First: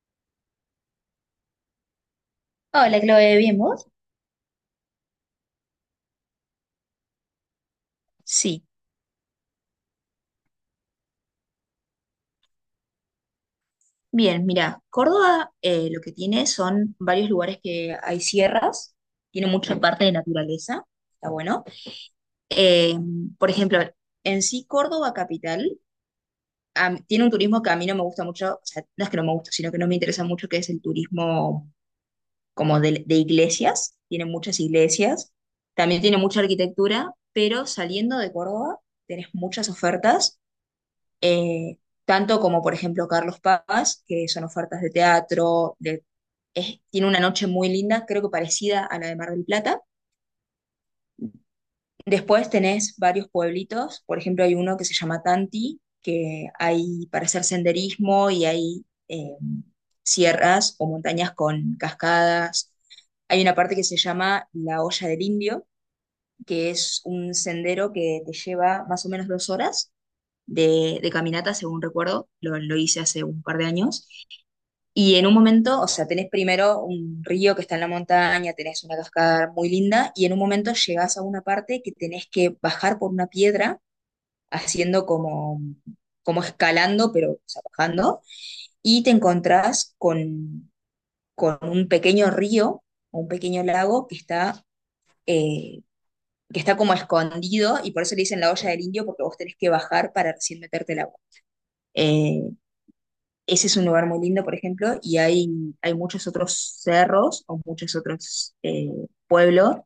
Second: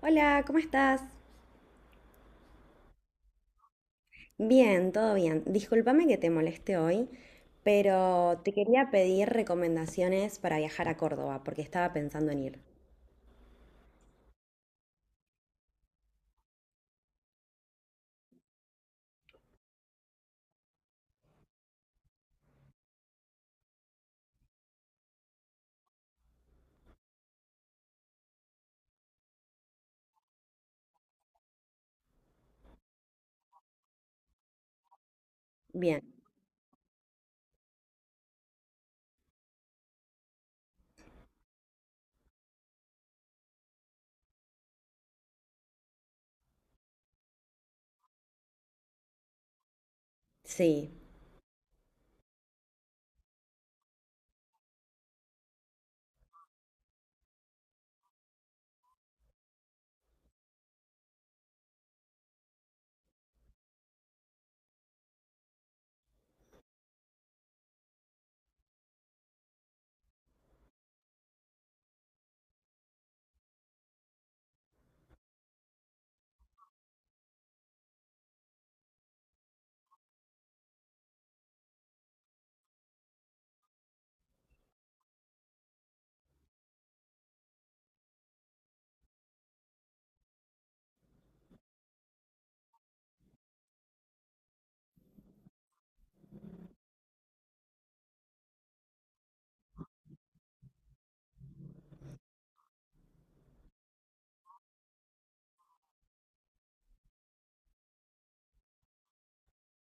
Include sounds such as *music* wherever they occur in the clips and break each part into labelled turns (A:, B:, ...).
A: Hola, ¿cómo estás?
B: Hola, Chloe, ¿bien vos?
A: Bien, todo bien. Discúlpame que te moleste hoy, pero te
B: Sí,
A: quería pedir recomendaciones para viajar a Córdoba, porque estaba pensando en ir.
B: bien, mira, Córdoba lo que tiene son varios lugares que hay sierras, tiene mucha parte de naturaleza, está bueno. Eh, por ejemplo, en sí Córdoba capital tiene un turismo que a mí no me gusta mucho, o sea, no es que no me gusta, sino que no me interesa mucho, que es el turismo como de iglesias, tiene muchas iglesias, también
A: Bien,
B: tiene mucha arquitectura, pero saliendo de Córdoba tenés muchas ofertas eh, tanto como por ejemplo Carlos Paz, que son ofertas de teatro, de, tiene una noche muy linda, creo que parecida a la de Mar del Plata.
A: sí.
B: Después tenés varios pueblitos, por ejemplo hay uno que se llama Tanti, que hay para hacer senderismo y hay sierras o montañas con cascadas. Hay una parte que se llama La Olla del Indio, que es un sendero que te lleva más o menos dos horas de caminata, según recuerdo, lo hice hace un par de años. Y en un momento, o sea, tenés primero un río que está en la montaña, tenés una cascada muy linda, y en un momento llegás a una parte que tenés que bajar por una piedra, haciendo como, como escalando, pero o sea, bajando, y te encontrás con un pequeño río, un pequeño lago eh, que está como escondido, y por eso le dicen la olla del indio, porque vos tenés que bajar para recién meterte el agua. Eh, Ese es un lugar muy lindo, por ejemplo, y hay muchos otros cerros o muchos otros pueblos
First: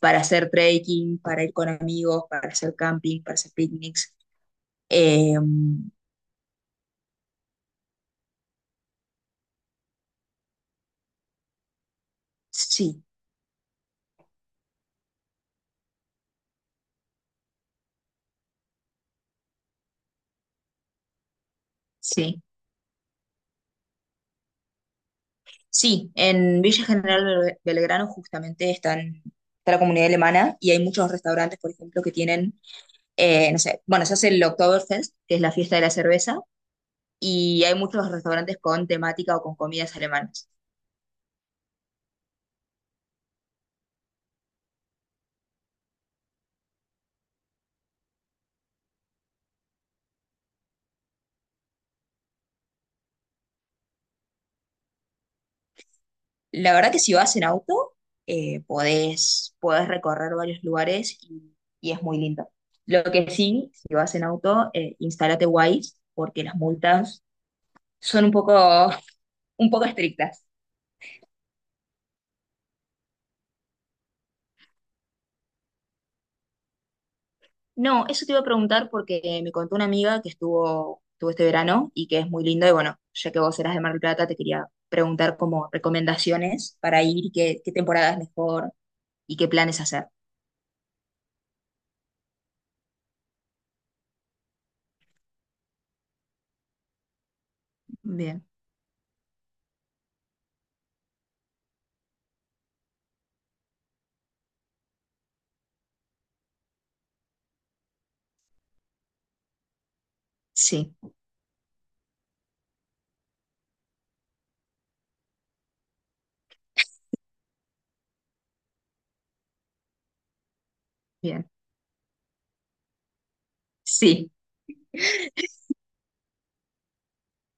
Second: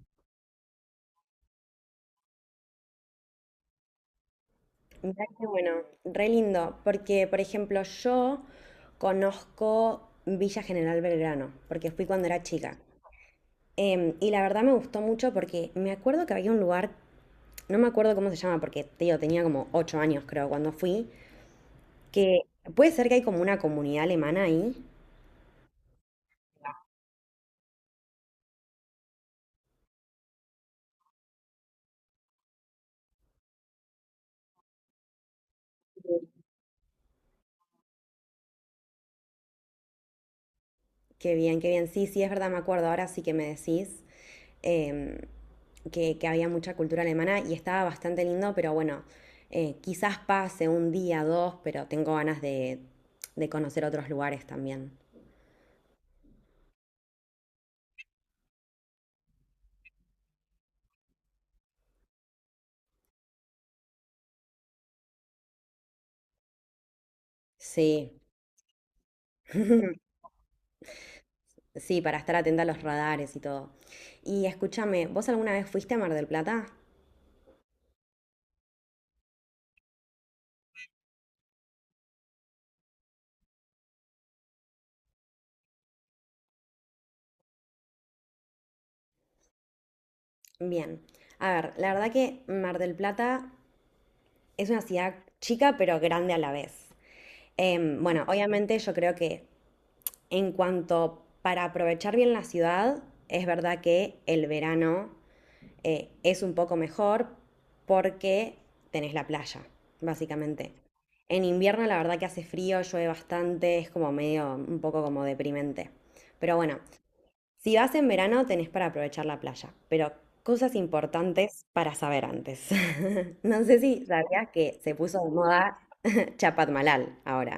B: para hacer trekking, para ir con amigos, para hacer camping, para hacer picnics.
A: Mirá
B: Eh,
A: que bueno, re lindo, porque por ejemplo yo conozco Villa General Belgrano, porque fui cuando era chica.
B: sí,
A: Y la verdad me gustó mucho porque me acuerdo que había un lugar, no me acuerdo cómo se llama, porque te digo, tenía como 8 años creo cuando fui, que
B: sí.
A: puede ser que hay como una comunidad alemana ahí.
B: Sí, en Villa General Belgrano justamente están, está la comunidad alemana y hay muchos restaurantes, por ejemplo, que tienen, no sé, bueno, se hace el Oktoberfest, que es la fiesta de la cerveza, y hay muchos restaurantes con temática o con comidas alemanas.
A: Qué bien, qué bien. Sí, sí, es verdad, me acuerdo. Ahora sí que me decís em, que había mucha cultura alemana y estaba bastante lindo, pero bueno, quizás pase un día, dos, pero tengo ganas de conocer otros lugares también.
B: La verdad que si vas en auto, podés, podés recorrer varios lugares y es muy lindo. Lo que sí, si vas en auto, instálate Waze porque las multas
A: Sí,
B: son un poco, *laughs* un poco
A: *laughs*
B: estrictas.
A: sí, para estar atenta a los radares y todo. Y escúchame, ¿vos alguna vez fuiste a Mar del Plata?
B: No, eso te iba a preguntar porque me contó una amiga que estuvo, estuvo este verano y que es muy lindo y bueno, ya que vos eras de Mar del Plata, te quería preguntar como recomendaciones para ir, y qué, qué temporada es mejor y qué planes hacer.
A: Bien. A ver, la verdad que Mar del Plata es una ciudad chica pero grande a la vez. Bueno,
B: Bien,
A: obviamente yo creo que en cuanto para aprovechar bien la ciudad, es verdad que el verano es un poco mejor porque tenés la playa, básicamente.
B: sí,
A: En invierno la verdad que hace frío, llueve bastante, es como medio un poco como deprimente. Pero bueno, si vas en verano, tenés para aprovechar la playa, pero cosas
B: bien.
A: importantes para saber antes. *laughs* No sé si
B: Sí,
A: sabías que se puso de moda *laughs* Chapadmalal ahora.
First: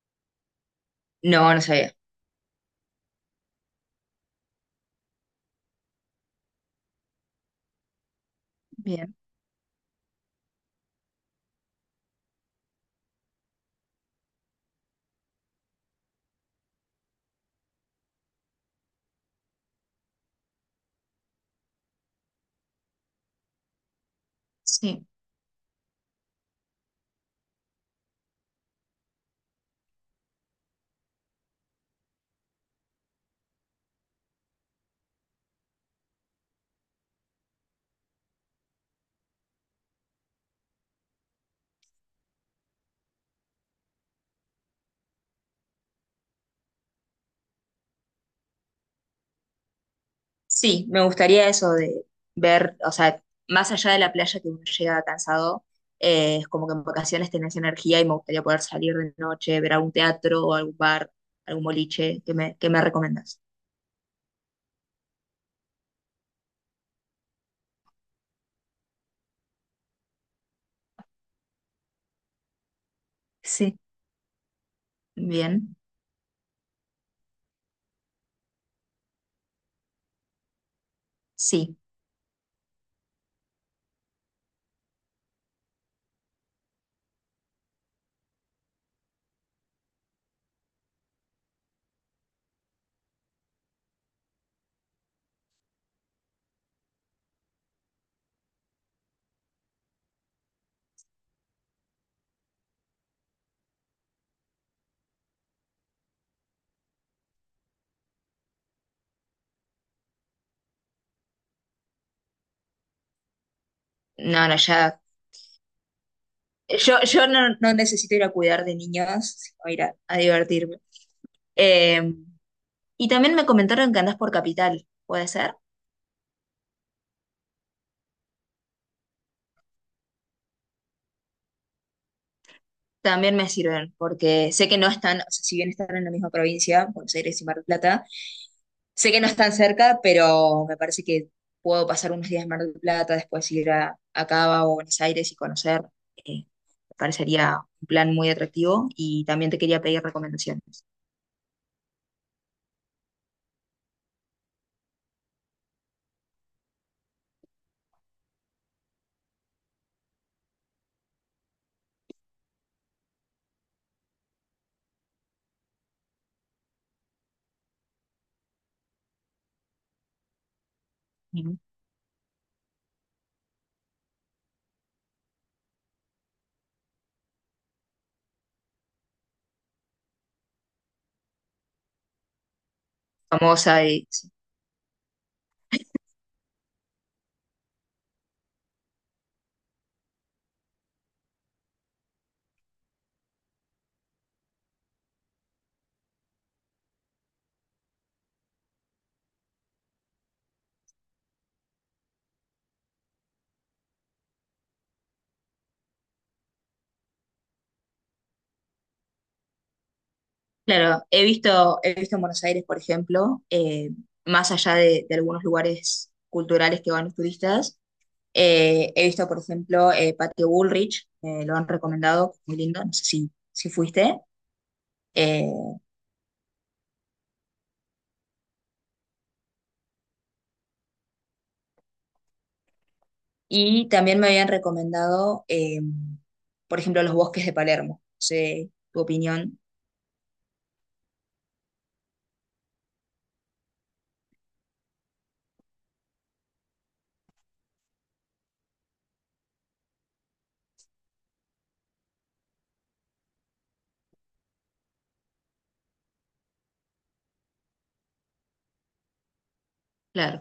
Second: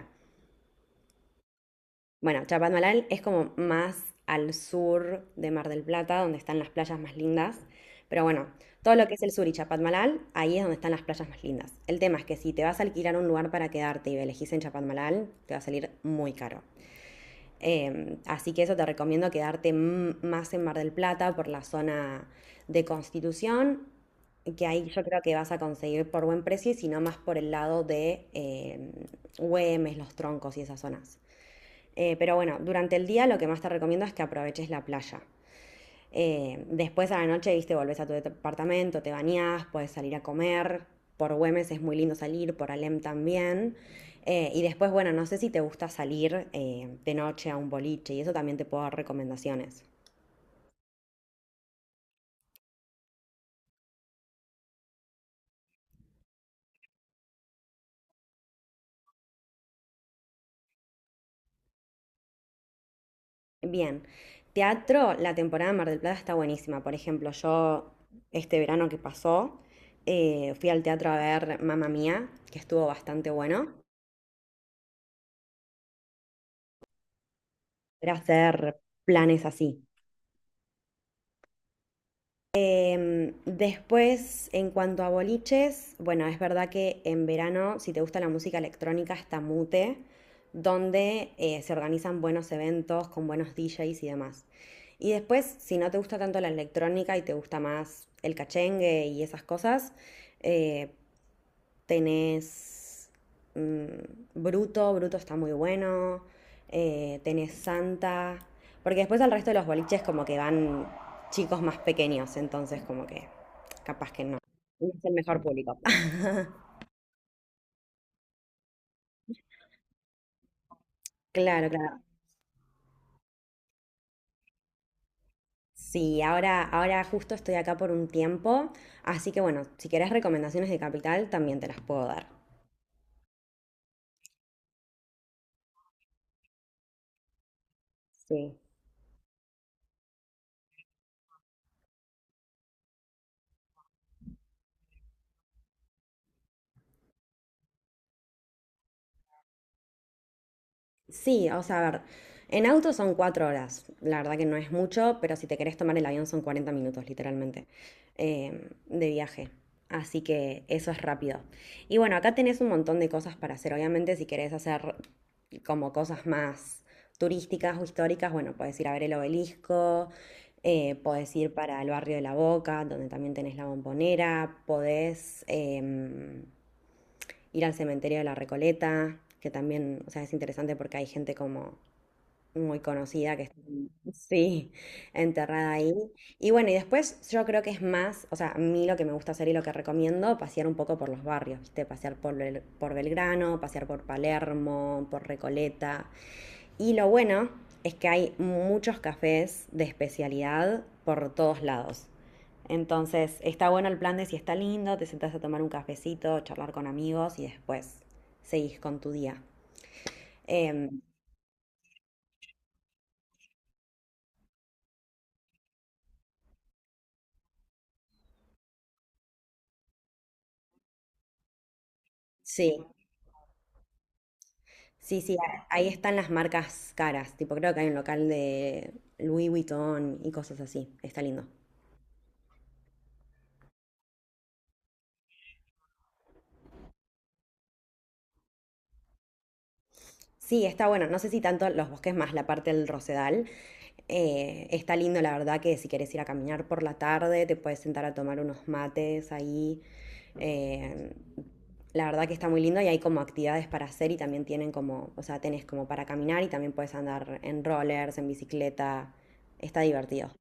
B: no, no sabía.
A: Bueno, Chapadmalal es como más al sur de Mar del Plata, donde están las playas más lindas. Pero bueno, todo lo que
B: Bien.
A: es el sur y Chapadmalal, ahí es donde están las playas más lindas. El tema es que si te vas a alquilar un lugar para quedarte y elegís en Chapadmalal, te va a salir muy caro. Así que eso te recomiendo quedarte más en Mar del Plata por la zona de Constitución, que ahí yo
B: Sí,
A: creo que vas a conseguir por buen precio, y si no más por el lado de Güemes, Los Troncos y esas zonas. Pero bueno, durante el día lo que más te recomiendo es que aproveches la playa. Después a la noche, viste, volvés a tu departamento, te bañás, puedes salir a comer. Por Güemes es muy lindo salir, por Alem también. Y después, bueno, no sé si te gusta salir de noche a un boliche y eso también te puedo dar recomendaciones.
B: sí, me gustaría eso de ver, o sea, más allá de la playa que uno llega cansado, es como que en vacaciones tenés energía y me gustaría poder salir de noche, ver algún teatro o algún bar, algún boliche, qué me recomendás?
A: Bien, teatro, la temporada de Mar del Plata está buenísima. Por ejemplo, yo este verano que pasó fui al teatro a ver Mamma Mía, que estuvo bastante bueno.
B: Sí. Bien,
A: Era hacer planes así.
B: sí.
A: Después, en cuanto a boliches, bueno, es verdad que en verano, si te gusta la música electrónica, está Mute, donde se organizan buenos eventos con buenos DJs y demás. Y después, si no te gusta tanto la electrónica y te gusta más el cachengue y esas cosas, eh, tenés mm, Bruto, Bruto está muy bueno. Tenés Santa. Porque después al resto de los boliches como que van chicos más pequeños, entonces como que capaz que no.
B: No, no,
A: No es
B: ya,
A: el mejor público. *laughs*
B: yo no, no necesito ir a, cuidar de niños, sino ir a divertirme.
A: Claro, claro.
B: Eh, y también me comentaron que andás por Capital, ¿puede ser?
A: Sí, ahora, ahora justo estoy acá por un tiempo, así que bueno, si querés recomendaciones de Capital, también te las puedo dar.
B: También me sirven, porque sé que no están, o sea, si bien están en la misma provincia, Buenos Aires y Mar del Plata,
A: Sí.
B: sé que no están cerca, pero me parece que puedo pasar unos días en Mar del Plata, después ir a Cava o Buenos Aires y conocer. eh, Me parecería un plan muy atractivo y también te quería pedir recomendaciones.
A: Sí, o sea, a ver, en auto son cuatro horas, la verdad que no es mucho, pero si te querés tomar el avión son 40 minutos, literalmente, eh, de viaje. Así que eso es rápido. Y bueno, acá tenés un montón de cosas para hacer. Obviamente, si querés hacer como cosas más turísticas o históricas, bueno, podés ir a ver el obelisco, podés ir
B: Ujú.
A: para el barrio de La Boca, donde también tenés la Bombonera, podés... ir al cementerio de la Recoleta, que también, o sea, es interesante porque hay gente como muy conocida que está,
B: Sí.
A: sí, enterrada ahí. Y bueno, y después yo creo que es más, o sea, a mí lo que me gusta hacer y lo que recomiendo, pasear un poco por los barrios, ¿viste? Pasear por, por Belgrano, pasear por Palermo, por Recoleta, y lo bueno es que hay muchos cafés de especialidad por todos lados. Entonces, está bueno el plan de si está lindo, te sentás a tomar un cafecito, charlar con amigos y después seguís con tu día. Em,
B: Claro, he visto en Buenos Aires, por ejemplo, más allá de algunos lugares culturales que van los turistas. He visto, por ejemplo, Patio Bullrich, lo han recomendado, muy lindo,
A: sí,
B: no sé si, si fuiste.
A: sí, sí,
B: Eh,
A: ahí están las marcas caras. Tipo, creo que hay un local de Louis Vuitton y cosas así. Está lindo.
B: y también me habían recomendado, por ejemplo, los bosques de Palermo. No sé tu opinión.
A: Sí, está bueno. No sé si tanto los bosques más la parte del Rosedal. Está lindo, la verdad, que si quieres ir a caminar por la tarde, te puedes sentar a tomar unos mates ahí. Eh, la verdad que está muy lindo y hay como actividades para hacer y también tienen como, o sea, tenés como para caminar y también puedes andar en rollers, en bicicleta. Está divertido.
B: Claro.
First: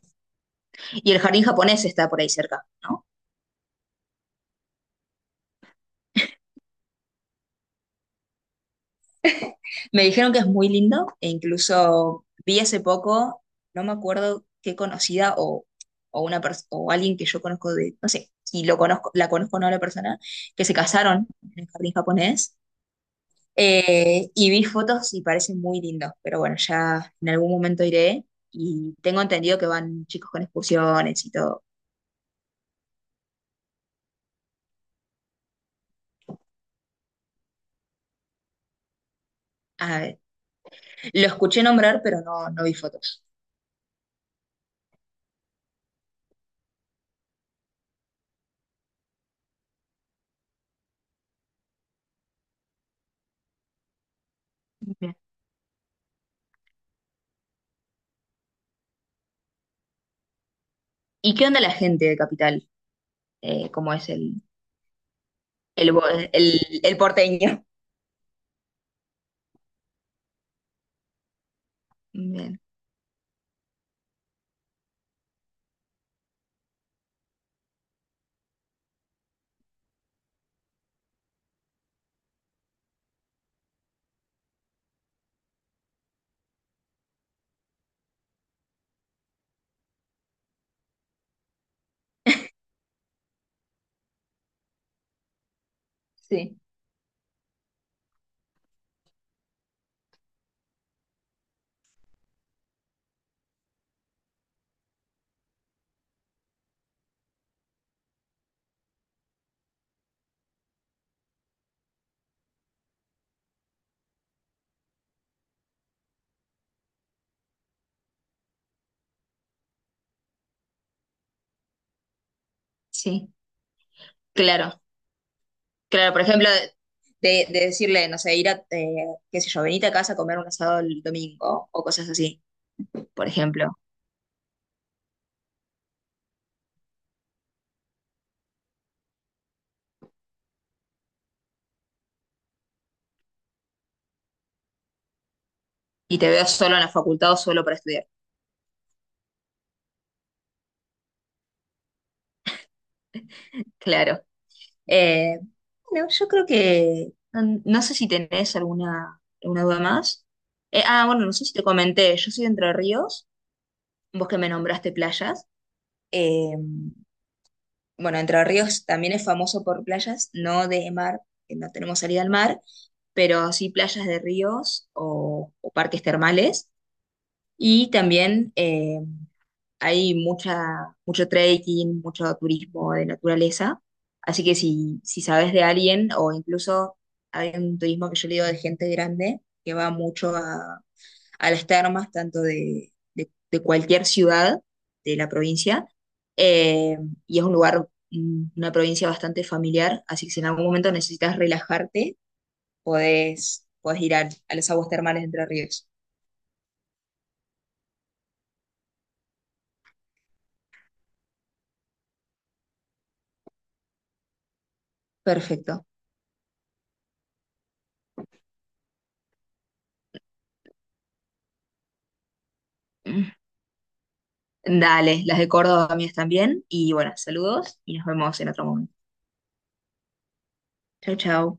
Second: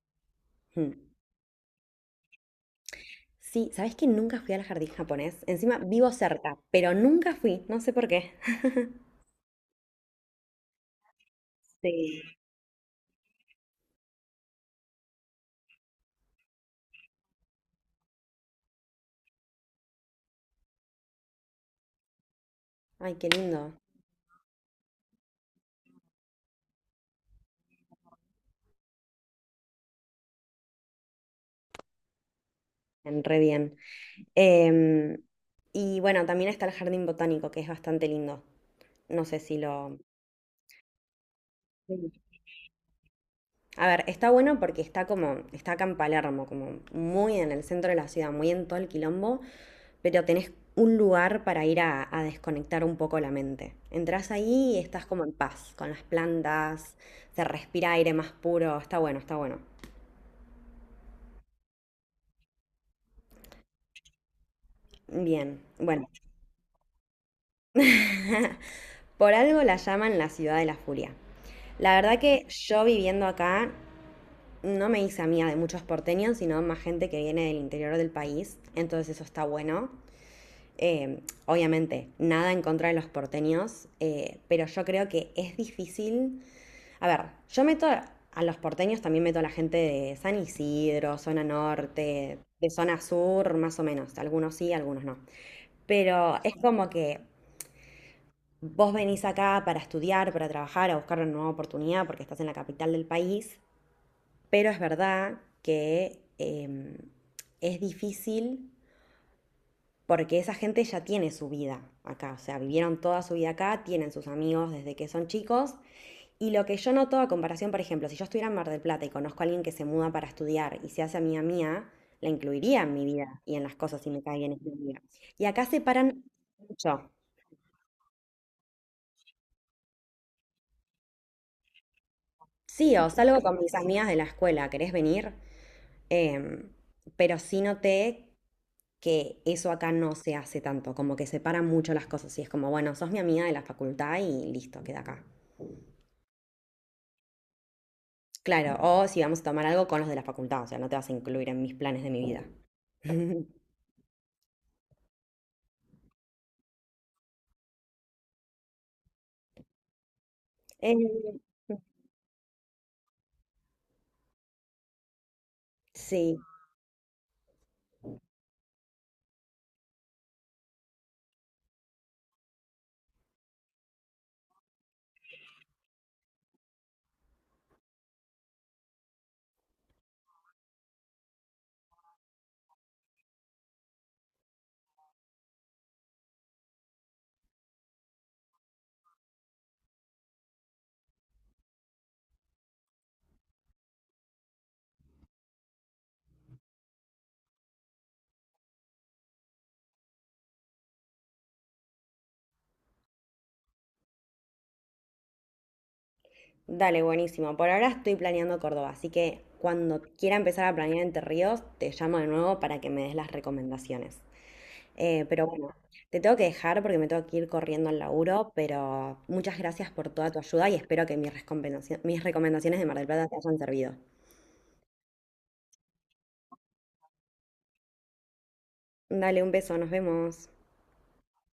A: Mm.
B: Y el jardín japonés está por ahí cerca, ¿no?
A: Sí, ¿sabés que nunca fui al jardín japonés? Encima vivo cerca, pero nunca fui, no sé por qué. *laughs*
B: Me dijeron que es muy lindo e
A: Sí.
B: incluso vi hace poco, no me acuerdo qué conocida o una o alguien que yo conozco de, no sé, si lo conozco, la conozco o no a la persona, que se casaron en el jardín japonés.
A: Ay, qué lindo.
B: Y vi fotos y parece muy lindo, pero bueno, ya en algún momento iré y tengo entendido que van chicos con excursiones y todo.
A: En Re bien. Em, y bueno, también está el jardín botánico, que es bastante lindo. No sé si
B: A
A: lo...
B: ver, lo escuché nombrar,
A: Sí.
B: pero no, no vi fotos.
A: A ver, está bueno porque está como, está acá en Palermo, como muy en el centro de la ciudad, muy en todo el quilombo, pero tenés un lugar para ir a desconectar un poco la mente. Entrás ahí y estás
B: Bien.
A: como en paz, con las plantas, se respira aire más puro, está bueno, está bueno.
B: ¿Y qué onda la gente de Capital? ¿Cómo es
A: Bien,
B: el,
A: bueno,
B: el porteño?
A: *laughs* por algo la llaman la ciudad de la furia. La verdad que
B: Bien.
A: yo viviendo acá no me hice amiga de muchos porteños, sino más gente que viene del interior del país, entonces eso está bueno. Obviamente, nada en contra de los porteños, pero yo creo que es difícil. A ver, yo meto a los porteños, también meto a la gente de San Isidro, zona norte, de zona sur, más o menos. Algunos sí, algunos no. Pero es
B: Sí,
A: como que vos venís acá para estudiar, para trabajar, a buscar una nueva oportunidad porque estás en la capital del país pero es verdad que es difícil porque esa gente ya tiene su vida acá, o sea, vivieron toda su vida acá, tienen sus amigos desde que son chicos. Y lo que yo noto a comparación, por ejemplo, si yo estuviera en Mar del Plata y conozco a alguien que se muda para estudiar y se hace amiga mía, la incluiría en mi
B: sí,
A: vida y en las cosas si me cae bien esa
B: claro.
A: amiga. Y acá
B: Claro, por
A: separan
B: ejemplo,
A: mucho.
B: de decirle, no sé, ir a, qué sé yo, venite a casa a comer un asado el domingo o cosas así,
A: Sí, o
B: por
A: salgo con mis
B: ejemplo.
A: amigas de la escuela, ¿querés venir? Em, pero sí noté que eso acá no se hace tanto, como que separan mucho las cosas y es como, bueno, sos mi amiga de la facultad y listo, queda acá.
B: Y te veo solo en la facultad o solo para estudiar.
A: Claro, o si vamos a tomar algo con los de la facultad, o sea, no te vas a incluir en mis planes de mi vida. *laughs*
B: Claro. Eh, bueno, yo creo que no, no sé si tenés alguna, alguna duda más.
A: Eh,
B: Ah, bueno, no sé si te comenté, yo soy de Entre Ríos, vos que me nombraste playas.
A: sí,
B: Eh, bueno, Entre Ríos también es famoso por playas, no de mar, que no tenemos salida al mar, pero sí playas de ríos o parques termales. Y también hay mucha, mucho trekking, mucho turismo de naturaleza. Así que si, si sabes de alguien, o incluso hay un turismo que yo le digo de gente grande, que va mucho a las termas, tanto de, de cualquier ciudad de la provincia, eh, y es un lugar, mm, una provincia bastante familiar, así que si en algún momento necesitas relajarte, podés, podés ir a, las aguas termales de Entre Ríos.
A: dale, buenísimo. Por ahora estoy planeando Córdoba, así que cuando quiera empezar a planear Entre Ríos, te llamo de nuevo para que me des las recomendaciones. Pero bueno,
B: Perfecto.
A: te tengo que dejar porque me tengo que ir corriendo al laburo, pero muchas gracias por toda tu ayuda y espero que mis mis recomendaciones de Mar del Plata te hayan servido.
B: Dale, las de Córdoba mías también. Y bueno, saludos y nos vemos en otro momento.
A: Dale un beso, nos vemos.
B: Chau, chau.